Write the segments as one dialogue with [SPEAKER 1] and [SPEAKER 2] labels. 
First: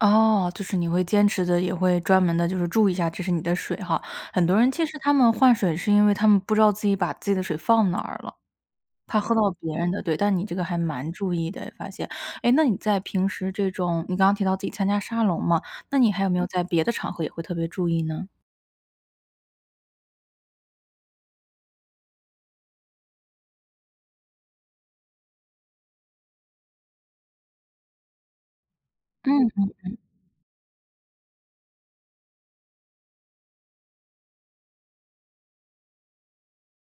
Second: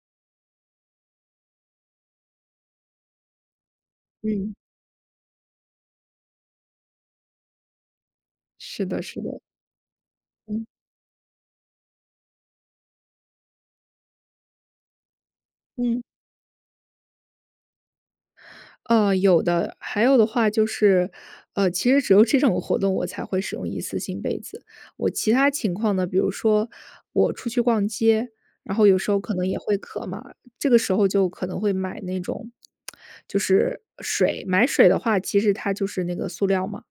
[SPEAKER 1] 哦，就是你会坚持地，也会专门地就是注意一下，这是你的水哈。很
[SPEAKER 2] 嗯。
[SPEAKER 1] 多人其实他们换水，是因为他们不知道自己把自己的水放哪儿了，
[SPEAKER 2] 是的是
[SPEAKER 1] 怕喝
[SPEAKER 2] 的。
[SPEAKER 1] 到别人的，对，但你这
[SPEAKER 2] 嗯。
[SPEAKER 1] 个还蛮注意的，发现。诶，那你在平时这种你刚刚提到自己参加沙龙嘛，那
[SPEAKER 2] 嗯。
[SPEAKER 1] 你还有没有在别的场合也会特别注意呢？
[SPEAKER 2] 呃，有的。还有的话，就是，呃，其实只有这种活动，我才会使用一次性杯子。我其他情况呢，比如说，我出去逛街，然后有时候可能
[SPEAKER 1] 嗯
[SPEAKER 2] 也
[SPEAKER 1] 嗯
[SPEAKER 2] 会
[SPEAKER 1] 嗯。
[SPEAKER 2] 渴嘛，这个时候就可能会买那种 就是，水。买水的话，其实它就是那个塑料嘛，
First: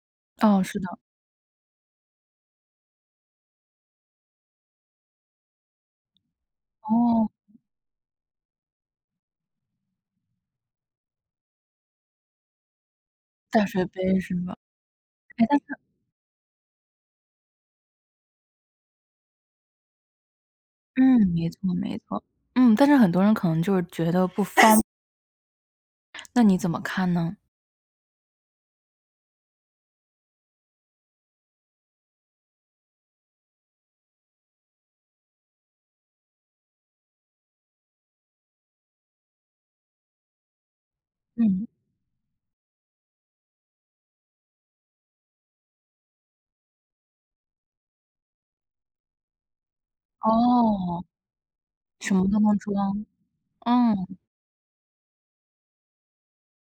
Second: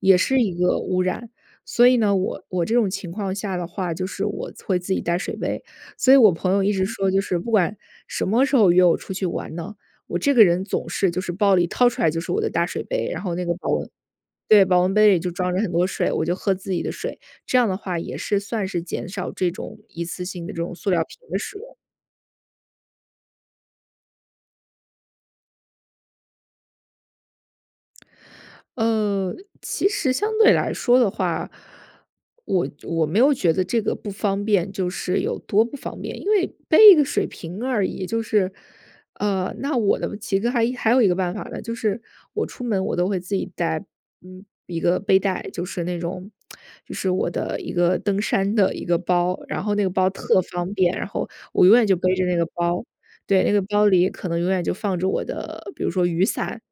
[SPEAKER 2] 也是一
[SPEAKER 1] 哦，
[SPEAKER 2] 个
[SPEAKER 1] 是的。
[SPEAKER 2] 污染。所以呢，我我这种情况下的话，就是我会自己带水杯。所以我朋友一直说就
[SPEAKER 1] 哦。
[SPEAKER 2] 是，不管什么时候约我出去玩呢，我这个人总是就是包里掏出来就是我的大水杯，然后那个
[SPEAKER 1] 大
[SPEAKER 2] 保
[SPEAKER 1] 水
[SPEAKER 2] 温
[SPEAKER 1] 杯是吗？
[SPEAKER 2] 对，保温杯里就
[SPEAKER 1] 诶，
[SPEAKER 2] 装
[SPEAKER 1] 但
[SPEAKER 2] 着
[SPEAKER 1] 是
[SPEAKER 2] 很多水，我就喝自己的水。这样的话，也是算是减少这种一次性的这种塑料瓶
[SPEAKER 1] 嗯，
[SPEAKER 2] 的
[SPEAKER 1] 没
[SPEAKER 2] 使
[SPEAKER 1] 错
[SPEAKER 2] 用。
[SPEAKER 1] 没错。嗯，但是很多人可能就觉得不方那你怎么看呢？
[SPEAKER 2] 呃，其实相对来说的话，我我没有觉得这个不方便，就是有多不方便。因为背一个水瓶而已，就是呃，那我呢，其实还还有一个办法了，
[SPEAKER 1] 嗯。
[SPEAKER 2] 就是我出门我都会自己带，嗯，一个背带，就是那种，就是我的一个登山的一个包。然后那个包特方便，
[SPEAKER 1] 哦，
[SPEAKER 2] 然后我永远就背
[SPEAKER 1] 什
[SPEAKER 2] 着
[SPEAKER 1] 么
[SPEAKER 2] 那
[SPEAKER 1] 都
[SPEAKER 2] 个
[SPEAKER 1] 能
[SPEAKER 2] 包，
[SPEAKER 1] 装。
[SPEAKER 2] 对。那个包里
[SPEAKER 1] 嗯。
[SPEAKER 2] 可能永远就放着我的比如说雨伞，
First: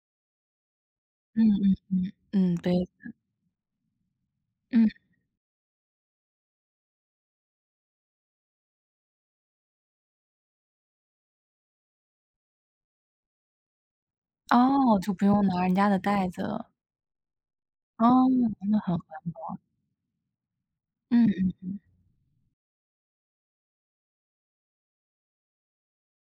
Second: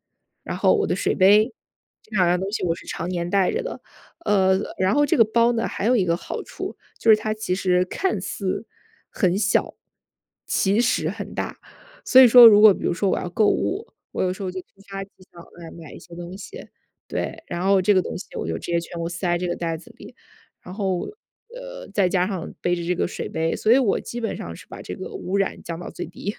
[SPEAKER 2] 然后我的水
[SPEAKER 1] 嗯
[SPEAKER 2] 杯，
[SPEAKER 1] 嗯
[SPEAKER 2] 这
[SPEAKER 1] 嗯，
[SPEAKER 2] 两样东
[SPEAKER 1] 嗯，
[SPEAKER 2] 西
[SPEAKER 1] 对
[SPEAKER 2] 我是常
[SPEAKER 1] 的。
[SPEAKER 2] 年带着的。呃，然
[SPEAKER 1] 嗯。
[SPEAKER 2] 后这个包呢，还有一个好处，就是它其实看似很小，其实很大。所以说如果比如说我要购物，我有时候就突
[SPEAKER 1] 哦，
[SPEAKER 2] 发奇
[SPEAKER 1] 就不
[SPEAKER 2] 想
[SPEAKER 1] 用拿人家
[SPEAKER 2] 买一
[SPEAKER 1] 的
[SPEAKER 2] 些
[SPEAKER 1] 袋
[SPEAKER 2] 东
[SPEAKER 1] 子
[SPEAKER 2] 西。
[SPEAKER 1] 了。
[SPEAKER 2] 对，然后这个
[SPEAKER 1] 哦，
[SPEAKER 2] 东西我就直接
[SPEAKER 1] 那很
[SPEAKER 2] 全
[SPEAKER 1] 环
[SPEAKER 2] 部塞这个
[SPEAKER 1] 保。
[SPEAKER 2] 袋子里。然后，
[SPEAKER 1] 嗯嗯嗯。
[SPEAKER 2] 呃，再加上背着这个水杯，所以我基本上是把这个污染降到最低。